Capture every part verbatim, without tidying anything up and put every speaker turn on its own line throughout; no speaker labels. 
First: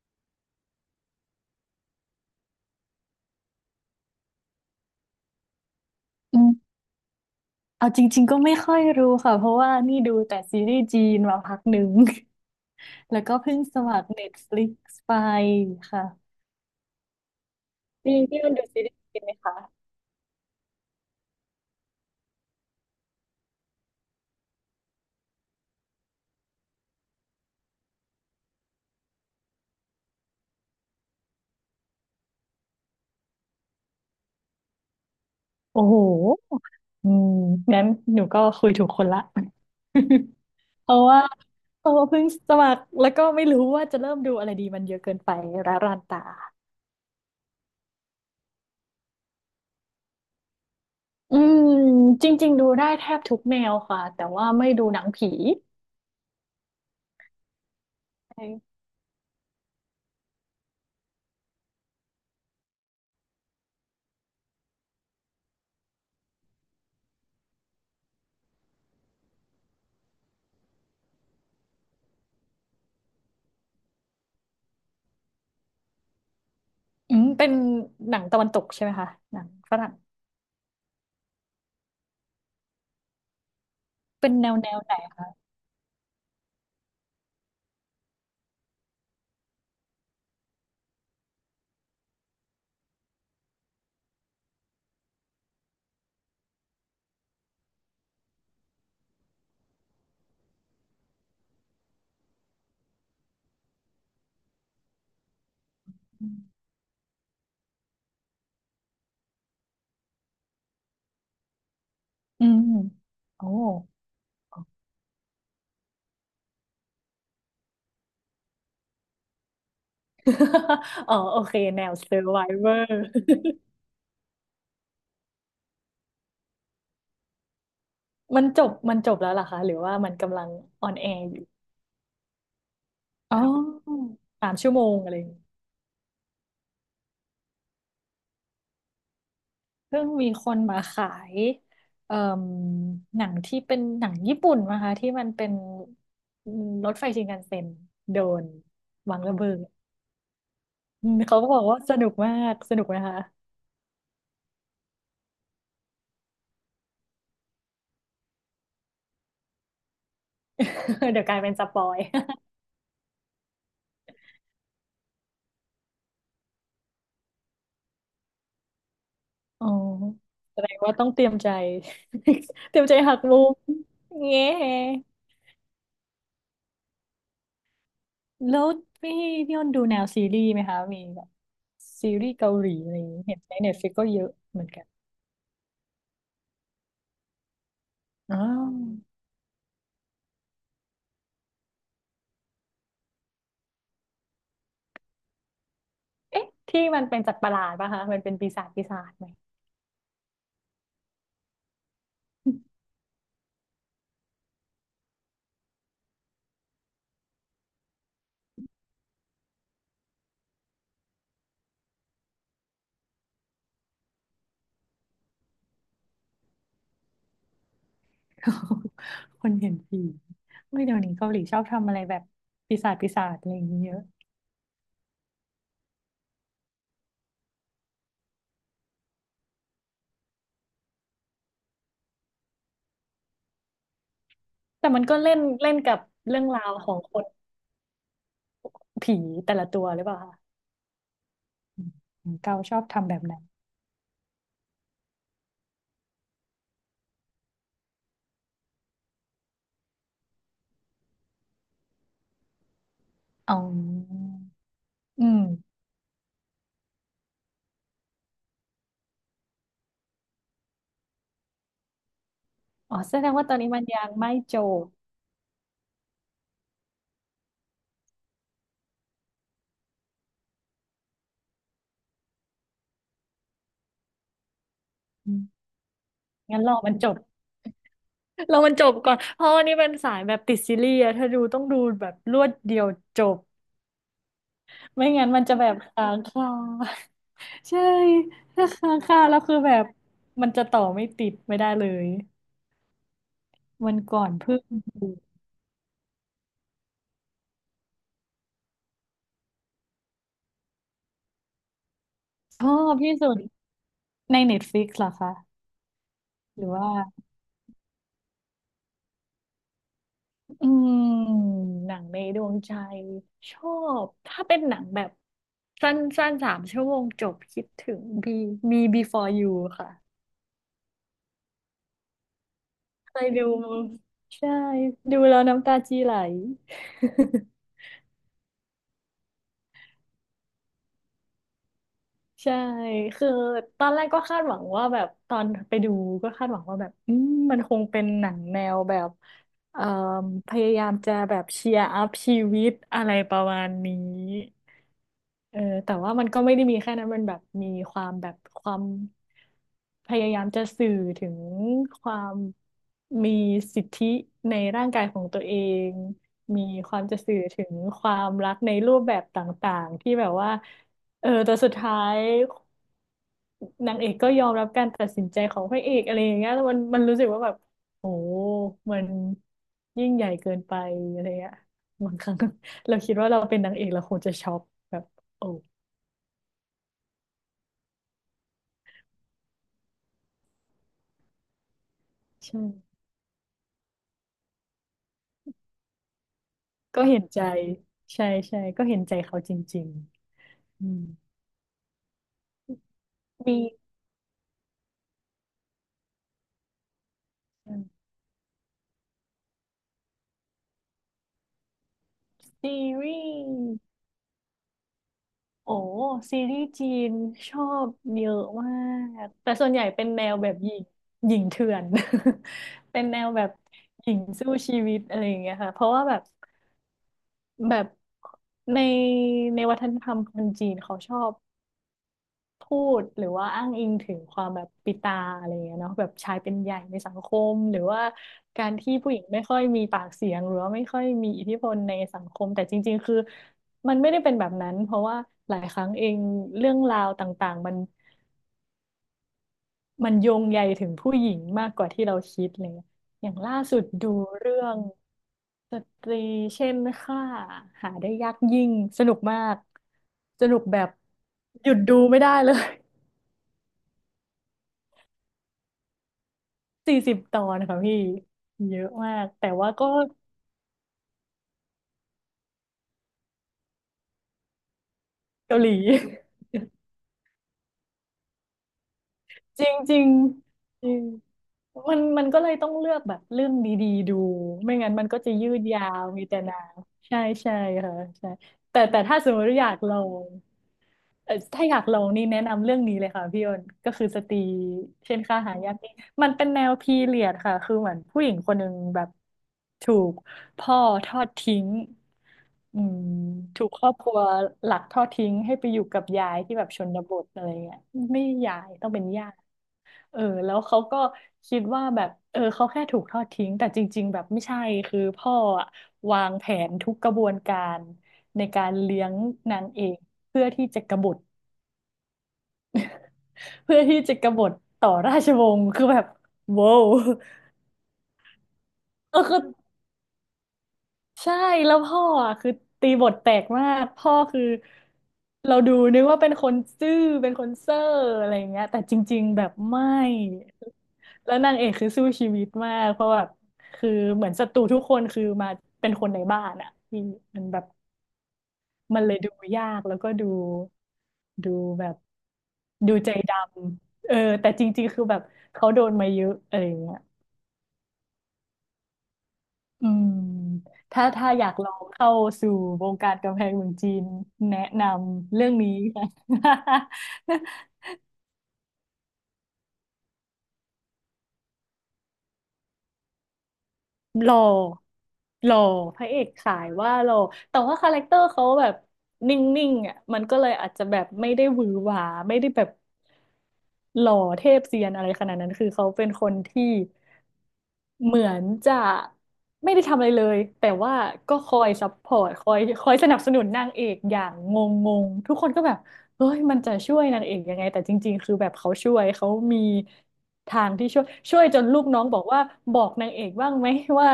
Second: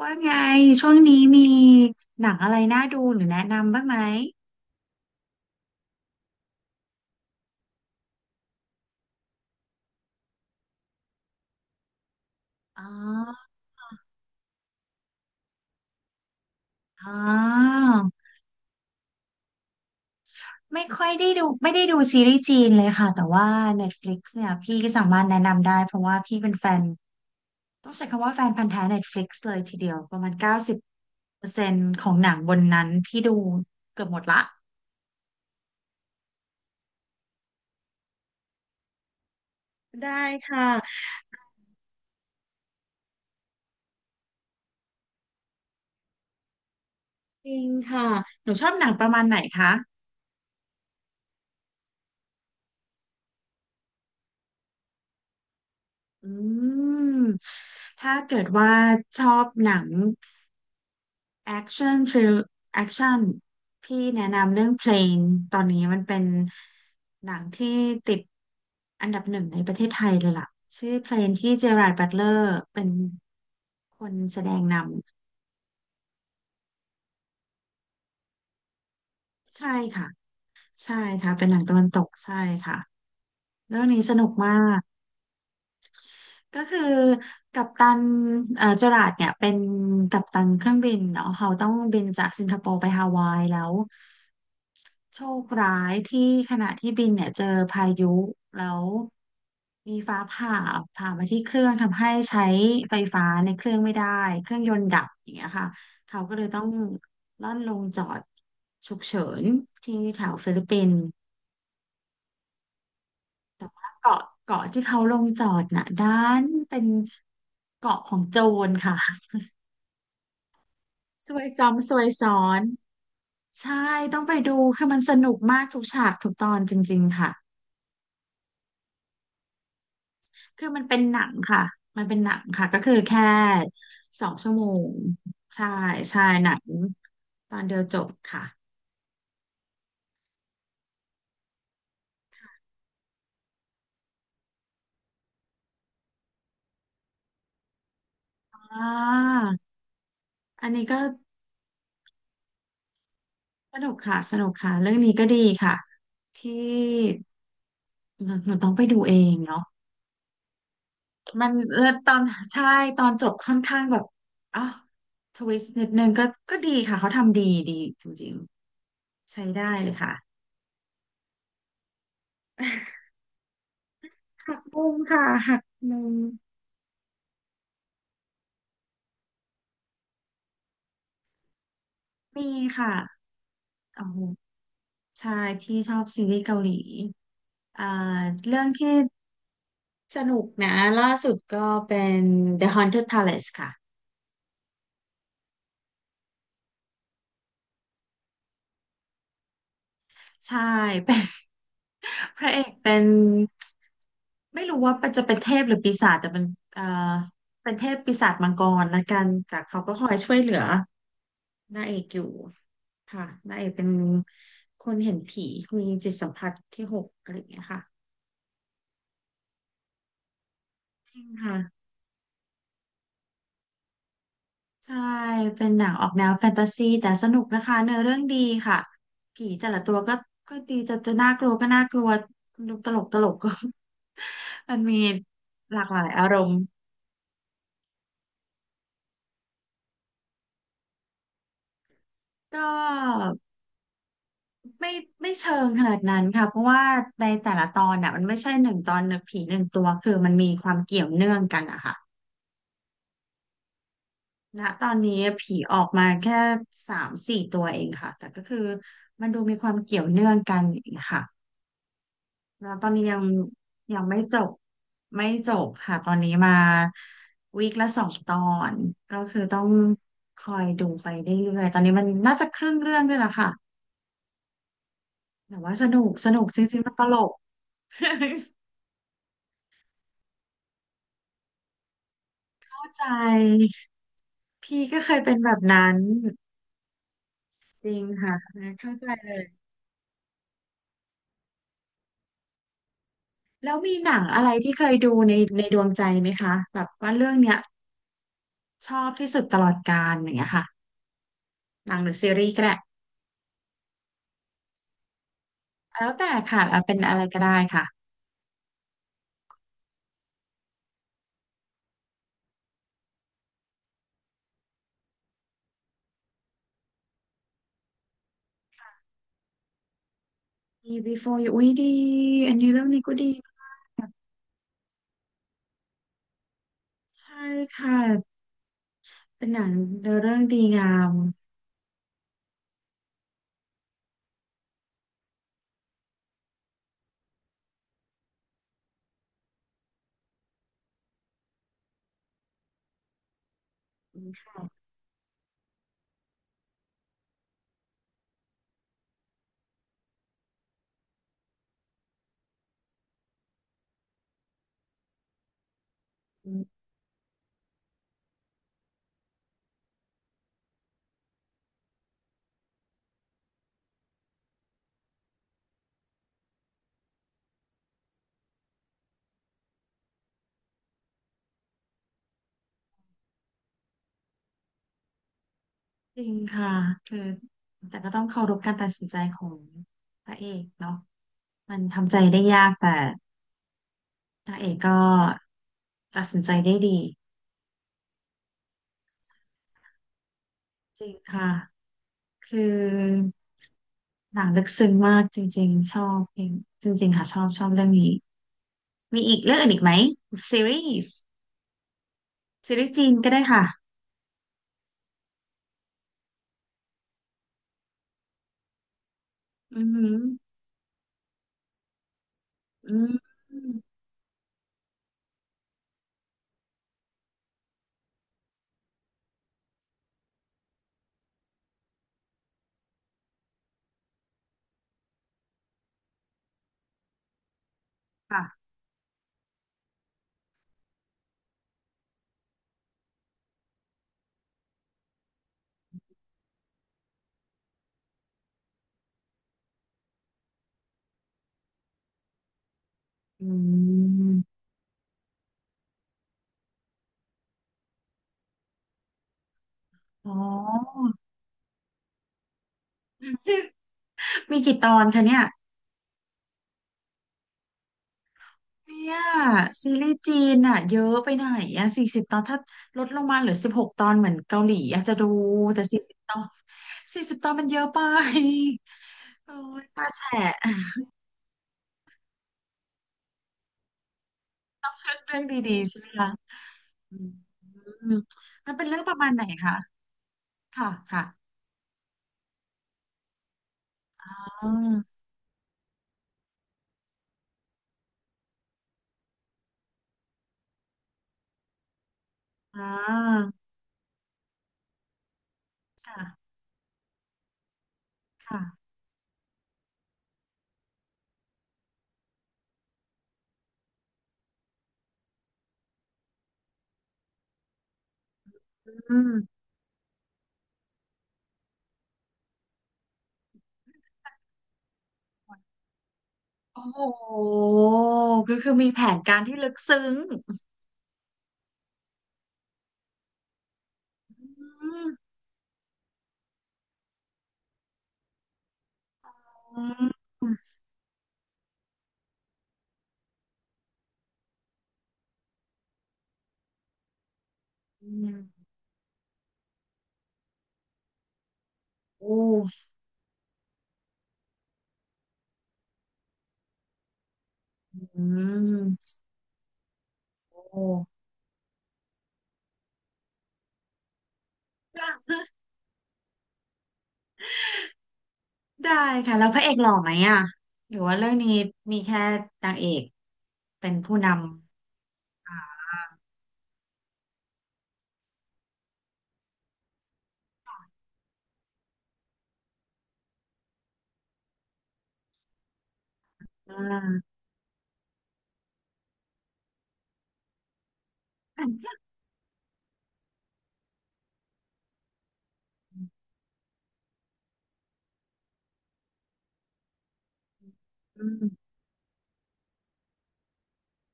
ว่าไงช่วงนี้มีหนังอะไรน่าดูหรือแนะนำบ้างไหม
อืมเอาจริงๆก็ไม่ค่อยรู้ค่ะเพราะว่านี่ดูแต่ซีรีส์จีนมาพักหนึ่ง
อ๋
แล้วก็
อ
เพิ่งสมัคร Netflix ไปค่ะ
อ๋อ
นี่พี่มันดูซีรีส์จีนไหมคะ
ไม่ค่อยได้ดูไม่ได้ดูซีรีส์จีนเลยค่ะแต่ว่า Netflix เนี่ยพี่ก็สามารถแนะนำได้เพราะว่าพี่เป็นแฟนต้องใช้คำว่าแฟนพันธุ์แท้ Netflix เลยทีเดียวประมาณเก้าสิบเปอร์เซ็นต์ของหนังบนนั้นพี่ดูเกือบหมดละ
โอ้โหอืมงั้นหนูก็คุยถูกคนละ
ได้ค่ะ
เพราะว่าเพราะว่าเพิ่งสมัครแล้วก็ไม่รู้ว่าจะเริ่มดูอะไรดีมันเยอะเกินไปร้ารานตา
จริงค่ะหนูชอบหนังประมาณไหนคะ
อืมจริงๆดูได้แทบทุกแนวค่ะแต่ว่าไม่ดูหนังผี
อืมถ้าเกิดว่าชอบหนัง action thrill action พี่แนะนำเรื่องเพลงตอนนี้มันเป็นหนังที่ติดอันดับหนึ่งในประเทศไทยเลยล่ะชื่อเพลงที่เจอราร์ดบัตเลอร์เป็นคนแสดงน
อืมเป็นหนังตะวันตกใช่ไหมคะหนัง
ำใช่
ฝรั่ง
ค่ะใช่ค่ะเป็นหนังตะวันตกใช่ค่ะเรื่องนี้สนุ
เป็
ก
นแน
มา
วแนว
ก
ไหน
ก็คือกัปตันเอ่อเจอราร์ดเนี่ยเป็นกัปตันเครื่องบินเนาะเขาต้องบินจากสิงคโปร์ไปฮาวายแล้ว โชคร้ายที่ขณะที่บินเนี่ยเจอพายุแล้วมีฟ้าผ่าผ่ามาที่เครื่องทำให้ใช้ไฟฟ้าในเครื่องไม่ได้เครื่องยนต์ดับอย่างเงี้ยค่ะเขาก็เลยต้องล่อนลงจอดฉุกเฉินที่แถวฟิลิปปินส์
อืม โอ้
เกาะเกาะที่เขาลงจอดน่ะด้านเป็นเกาะของโจรค่ะ
อ๋อ
ซ
โอ
วย
เคแน
ซ้ำซ
ว
วยซ้อน
Survivor
ใช่ต้องไปดูคือมันสนุกมากทุกฉากทุกตอนจริงๆค่ะ
มันจบมันจบแล้วเหรอคะหรือว่ามันกำลัง
คือมั
อ
น
อน
เป็น
แอ
หนั
ร์
ง
อยู่
ค่ะมันเป็นหนังค่ะก็คือแค่
อ๋อค
สอง
สา
ชั่ว
ม
โม
ชั่วโม
ง
งอะไรอย่างงี้
ใช่ใช่หนังตอนเดียวจบค่ะ
เพิ่งมีคนมาขายเอ่มหนังที่เป็นหนังญี่ปุ่นนะคะที่มันเป็นรถไฟชินคันเซ็นโดน
อ่
วางระเบิด
าอันนี้ก็
อืมเขาก็บอกว่าสนุกมากสนุกนะคะ
สนุกค่ะสนุกค่ะเรื่องนี้ก็ดีค่ะที่หนูหนูต้องไปดูเองเนาะ
เดี๋ยวกลาย
มั
เป็
น
นสป
เออ
อย
ตอนใช่ตอนจบค่อนข้างแบบอ๋อทวิสต์นิดนึงก็ก็ดีค่ะเขาทำดีดีจริงๆใช้ได้
อ๋อ
เลยค่ะ
แสดงว่าต้องเตรียมใจ เตรียมใจ หักมุมเงี้
หักมุมค่ะหักมุม
แล้วพี่พี่อ้นดูแนวซีรีส์ไหมคะมีแบบซีรีส์
มี
เกาหลีอะ
ค่ะ
ไรอย่างงี้เห็นในเน็ตฟลิก
โอ้
ก็
โห
เยอะเหมือนกัน
ใช่พี่ชอบซีรีส์เกาหลีอ่า
อ๋อ
เรื่องที่สนุกนะล่าสุดก็เป็น The Haunted Palace ค่ะ
เอ๊ะที่มันเป็นสัตว์ประหลาดป่ะคะมันเป็นปีศาจปีศาจไหม
ใช่เป็น พระเอกเป็นไม่รู้ว่าจะเป็นเทพหรือปีศาจแต่เป็นเอ่อเป็นเทพปีศาจมังกรละกันแต่เขาก็คอยช่วยเหลือนางเอกอยู่ค่ะนางเอกเป็นคนเห็นผีมีจิตสัมผัสที่หกอะไรอย่างเงี้ยค่ะ
คนเห็นผีไม่เดี๋ยว
จ
นี้
ริง
เกาหลีช
ค่ะ
อบทำอะไรแบบปีศาจปีศาจอะไรอย่างงี้เยอะ
ใช่เป็นหนังออกแนวแฟนตาซีแต่สนุกนะคะเนื้อเรื่องดีค่ะผีแต่ละตัวก็ก็ดีจะจะน่ากลัวก็น่ากลัวดูตลกตลกก็ มัน
แต่
มี
มันก็เล่นเล่
ห
น
ลาก
กั
ห
บ
ลายอาร
เรื่อง
มณ์
ราวของคนผีแต่ละตัวหรือเปล่าคะอืมเกา
ก
ชอบทำแบบ
็
นั้น
ไม่ไม่เชิงขนาดนั้นค่ะเพราะว่าในแต่ละตอนน่ะมันไม่ใช่หนึ่งตอนหนึ่งผีหนึ่งตัวคือมันมีความเกี่ยวเนื่องกันอะค่ะ
อ๋อ
ณตอนนี้
อืม
ผีออกมาแค่สามสี่ตัวเองค่ะแต่ก็คือมันดูมีความเกี่ยวเนื่องกันอย่างเงี้ยค่ะ แล้วตอน
อ๋อ
นี้
แส
ยัง
ดงว่าตอนนี้มัน
ยั
ยั
ง
ง
ไม่
ไม่
จบ
จบ
ไม่จบค่ะตอนนี้มาวีคละสองตอนก็คือต้องคอยดูไปเรื่อยๆตอนนี้มันน่าจะครึ่งเรื่องด้วยล่ะค่ะ
อื
แต่
ม
ว่าสนุกสนุกจ
งั้นรอ
ริงๆ
มั
มัน
น
ต
จ
ล
บ
ก
รอมันจบก่อนเพราะวันนี้เป็นสายแบบติดซีรีส์อะถ้าดูต้องดูแบบรวดเดี
เข้า
ยว
ใ
จบ
จพี่ก็
ไม่
เคย
งั้น
เป็น
มัน
แบ
จะ
บ
แบบ
นั้น
ค้างคาใช่
จริงค่ะ
ถ้า
เข้า
ค้าง
ใจ
คา
เล
แล้ว
ย
คือแบบ มันจะต่อไม่ติดไม่ได้เลย
แล้ว
วั
มี
น
หนั
ก่
ง
อน
อะไร
เพิ่ง
ที่เคยดูในในดวงใจไหมคะแบบว่าเรื่องเนี้ยชอบที่สุดตลอดกาลอย่างเงี้ยค่ะหนังหรือซีรีส์
ช
ก็
อ
ได้
บที่สุดใน Netflix เหรอคะ
แล้วแต่
ห
ค่ะ
รือ
เอา
ว่า
เป็นอะไรก็ได้ค่ะ
อืมหนังในดวงใจชอบถ้าเป็นหนังแบบสั้นสั้นสามชั่วโมงจบคิดถึงบีมี Before You ค่ะ
ดี Before You อุ้ยดีอันนี้เรื่องนี้
เค
ก็
ย
ดี
ดูใช่ดูแล้วน้ำตาจีไหล
ใช่ค่ะเป็นหนังเนื้อเรื่องดีงาม
ใช่คือตอนแรกก็คาดหวังว่าแบบตอนไปดูก็คาดหวังว่าแบบอืมมันคงเป็นหนังแนวแบบเอ่อพยายามจะแบบเชียร์อัพชีวิตอะไรประมาณนี้
อืมค่ะ
เออแต่ว่ามันก็ไม่ได้มีแค่นั้นมันแบบมีความแบบความพยายามจะสื่อถึงความมีสิทธิในร่างกายของตัวเอง
อื
มี
ม
ความจะสื่อถึงความรักในรูปแบบต่างๆที่แบบว่าเออแต่สุดท้ายนางเอกก็ยอมรับการตัดสินใจของพระเอกอะไรอย่างเงี้ยแล้วมันมันรู้สึกว่าแบบโหมันยิ่งใหญ่เกินไปอะไรเงี้ยบางครั้ง เราคิดว่าเราเป็นนางเอกเราคงจะช็อกแบบโอ้
จริงค่ะคือแต่ก็ต้องเคารพการตัดสินใจของพระเอกเนาะมันทำใจได้
ใช่
ยากแต่พระเอกก็ตัดสินใจได้ดี
ก็เห็นใจ ใช่ใช่ก็เห็นใจเขาจริงๆอืม
จริงค่ะคือ
มี
หนังลึกซึ้งมากจริงๆชอบจริงจริงๆค่ะชอบชอบเรื่องนี้มีอีกเรื่องอื่นอีกไหมซีรีส์ซี
ซี
รีส์จีน
รี
ก็
ส
ได้
์
ค่ะ
โอ้ซีรีส์จีนชอบเยอะมากแต่ส่วนให
อื
ญ่
อหื
เป็น
อ
แนวแบบหญิงหญิงเถื่อน
อื
เป็น
ม
แนวแบบหญิงสู้ชีวิตอะไรอย่างเงี้ยค่ะ เพราะว่าแบบแบบในในวัฒนธรรมคนจีนเขาชอบ พูดหรือว่าอ้างอิงถึงความแบบปิตาอะไรเงี้ยเนาะแบบชายเป็นใหญ่ในสังคมหรือว่า
ค่ะ
การที่ผู้หญิงไม่ค่อยมีปากเสียงหรือว่าไม่ค่อยมีอิทธิพลในสังคมแต่จริงๆคือมันไม่ได้เป็นแบบนั้นเพราะว่าหลายครั้งเองเรื่องราวต่างๆมันมันโยงใยถึงผู้หญิงมากกว่าที่เราคิดอะไรเลยอย่าง
อื
ล่าสุดดูเรื่
ม
องสตรีเช่นค่าหาได้ยากยิ่งสนุกมาก
อ๋อ
สนุกแบบหยุดดูไม่ได้เลย
มีกี่ตอนคะเนี่ย
สี่สิบตอนค่ะพี่เยอะ
เนี่
มา
ย
กแต่ว่าก็
ซีรีส์จีนอ่ะเยอะไปไหนอ่ะสี่สิบตอนถ้าลดลงมาเหลือสิบหกตอนเหมือนเกาหลีอยากจะดู
เกาหลี
แต่สี่สิบตอนสี่สิบตอนมันเยอะไป โอ้
จริง
ย
จริ
ตา
ง
แฉะ
จริ งมันมันก็เลยต้องเลือกแบบเรื่องดีๆดูไม่งั้นมันก็จะ
เรื่อง
ยืด
ดี
ยา
ๆใช่
ว
ไหม
มี
คะ
แต่หนาง
อื
ใช่
ม
ใช่ค่ะใช่
มัน
แต่
เป็นเรื่
แต่
องป
ถ้า
ระ
ส
มาณ
มม
ไหน
ติอยา
คะ
กลอง
ค่ะค่ะ
เอ่อถ้าอยากลองนี่แนะนำเรื่องนี้เลยค่ะพี่อ้นก็คือสตรี
อ๋อ
เช่นค่าหายากนี่มันเป็นแนวพีเรียดค่ะคือเหมือนผู้หญิงคนหนึ่งแบบถูกพ่อทอดทิ้ง
อ่
อืม
า
ถูกครอบครัวหลักทอดทิ้งให้ไปอยู่กับ
ค่ะ
ยายที่แบบชนบทอะไรเงี้ยไม่ยา
ค่ะ
ยต้องเป็นย่าเออแล้วเขาก็คิดว่าแบบเออเขาแค่ถูกทอดทิ้งแต่จริงๆแบบไม่ใช่คือพ่ออะวางแผนทุกกระบวนการในการเลี้ย
อื
งนา
ม
งเอกเพื่อที่จะกบฏ เพื่อที่จะกบฏต่อราชวงศ์คือแบบโว้า
โอ้
ว
โหก็คือมีแผ
เอ
น
อ
กา
คือ
รที่ลึกซึ้ง
ใช่แล้วพ่ออ่ะคือตีบทแตกมากพ่อคือ
อืม
เราดูนึกว่าเป็นคนซื่อเป็นคนเซ่ออะไรอย่างเงี้ยแต่จริงๆแบบ
อื
ไม่
ม
แล้วนางเอกคือสู้ชีวิตมากเพราะแบบคือเหมือนศัตรูทุกคนคือมาเป็นคนในบ้านอ่ะที่มันแบบ
อืม
มันเลยดูยากแล้วก็ดูดูแบบ
โอ้
ดูใจดำเออแต่จริงๆคือแบบเขาโดนมาเยอะอะไรอย่างเงี้ย
อืม
อืม
โอ้
ถ้าถ้าอยากลองเข้าสู่วงการกำแพงเมืองจีนแนะนำเรื่องนี้ ค่ะ
ได้ค่ะแล้วพระเอกหล่อไหมอ่ะหรือว่าเรื่องนี้มีแค่นางเอกเป็นผู้ น
หล่อหล่อพระเอกขายว่าหล่อแต่ว่าคาแรคเตอร์เขาแบบนิ่งๆอ่ะมันก็เลยอาจจะแบบไม่ได้หวือหวาไม่ได้แบบหล่อเทพเซียนอะไรขนาดนั้นคือเขาเป็นคน
ำ
ที่
อ่า
เหมือนจะไม่ได้ทำอะไรเลยแต่ว่าก็คอยซัพพอร์ตคอยคอยสนับสนุนนางเอกอย่างงงงทุกคนก็แบบเฮ้ยมันจะช่วยนางเอกยังไงแต่จริงๆคือแบบเขาช่วยเขามีทางที่ช่วย
อื
ช่วยจน
ม
ลูกน้องบอกว่าบอกนางเอกบ้างไหมว่า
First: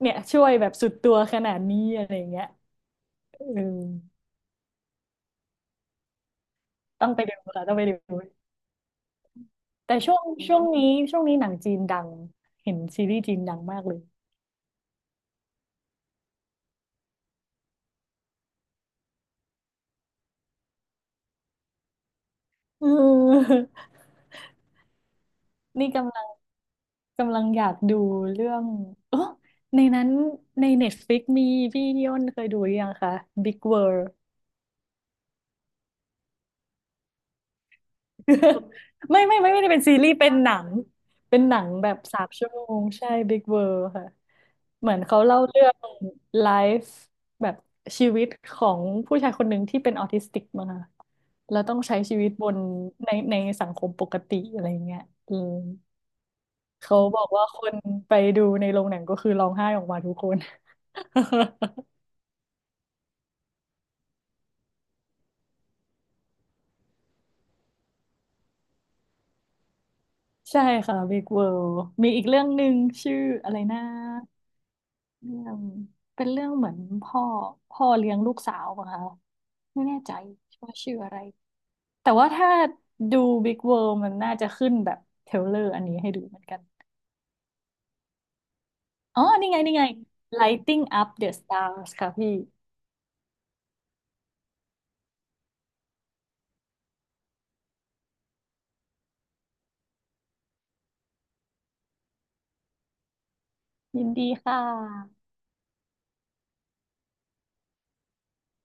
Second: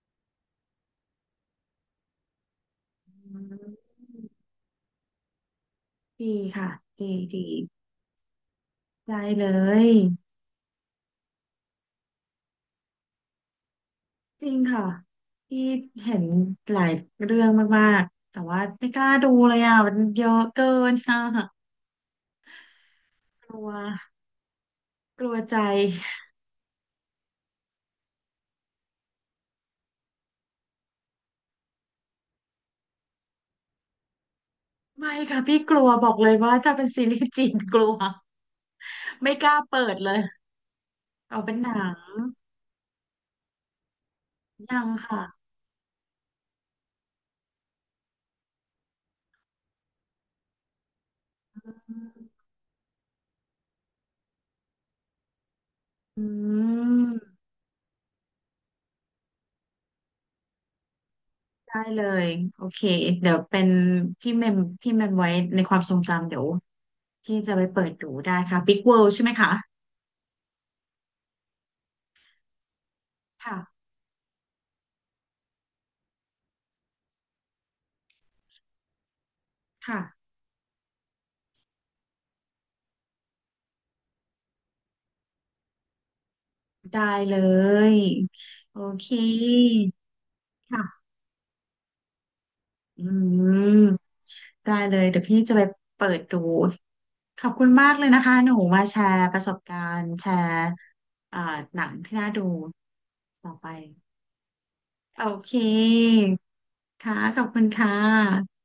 เนี่ยช่วยแบบสุดตัวขนาดนี้อะไรอย่างเงี้ยเอ
อื
อ
มดีค่ะ
ต้อ
ดี
งไปดู
ดี
ค่ะต้องไปดู
ได้เลย
แต่ช่วงช่วงนี้ช่วงนี้หนังจีนดังเห็นซีรีส์จีนดังมากเลย
จริงค่ะที่เห็นหลายเรื่องมากๆแต่ว่าไม่กล้าดูเลยอ่ะมันเยอะเกินค่ะ
เอ
ก
อ
ลัวกลัวใจ
นี่กำลัง กำลังอยากดูเรื่องเออในนั้นใน เน็ตฟลิกซ์ มีพี่ยนเคยดูหรือยังคะ Big World
ไม่ค่ะพี่กลัวบอกเลยว่าถ้าเป็นซีรีส์จีนกลัว
ไม่
ไม่
ไม่
ก
ไม่
ล้า
ไม่ได้
เปิ
เป็นซี
ด
รี
เล
ส์
ย
เป็นหนังเป็
เอา
น
เป็
ห
น
นั
ห
ง
นั
แบ
ง
บสามชั่วโมงใช่ Big World ค่ะ
ยั
เห
ง
มือนเขา
ค่ะ
เล่าเรื่องไลฟ์แบบชีวิตของผู้ชายคนหนึ่งที่เป็นออทิสติกมาค่ะแล้วต้องใช้ชีวิตบนในในสังคมปกติอะไรอย่างเงี้ยอืม
อื
เขาบอก
ม
ว่าคนไปดูในโรงหนังก็คือร้องไห้ออกมาทุกคน
ได้เลยโอเคเดี๋ยวเป็นพี่เมมพี่เมมไว้ในความทรงจำเดี๋ยวพี่จะไปเปิดดูได้ค่ะ Big World ใช่ไหมคะ
ใช่ค่ะ บิ๊ก เวิลด์ มีอีกเรื่องหนึ่งชื่ออะไรนะ
ค่ะ
เรื่องเป็นเรื่องเหมือนพ่อพ่อเลี้ยงลูกสาวป่ะคะไม่แน่
ค่ะ
ใจว่าชื่ออะไรแต่ว่าถ้าดู Big World มันน่าจะขึ้นแบบเทรลเลอร์อันนี้ให้ดูเหมือนกัน
ได้เลยโอเค
อ๋อ นี่ไง นี่ไง Lighting
ค่ะ
Up the Stars ค่ะพี่
อืมได้เลยเดี๋ยวพี่จะไปเปิดดูขอบคุณมากเลยนะคะหนูมาแชร์ประสบการณ์แชร์เอ่อหนังที่น่าดูต่อไป
ยินดีค่
โอ
ะ
เคค่ะขอบคุณค่ะ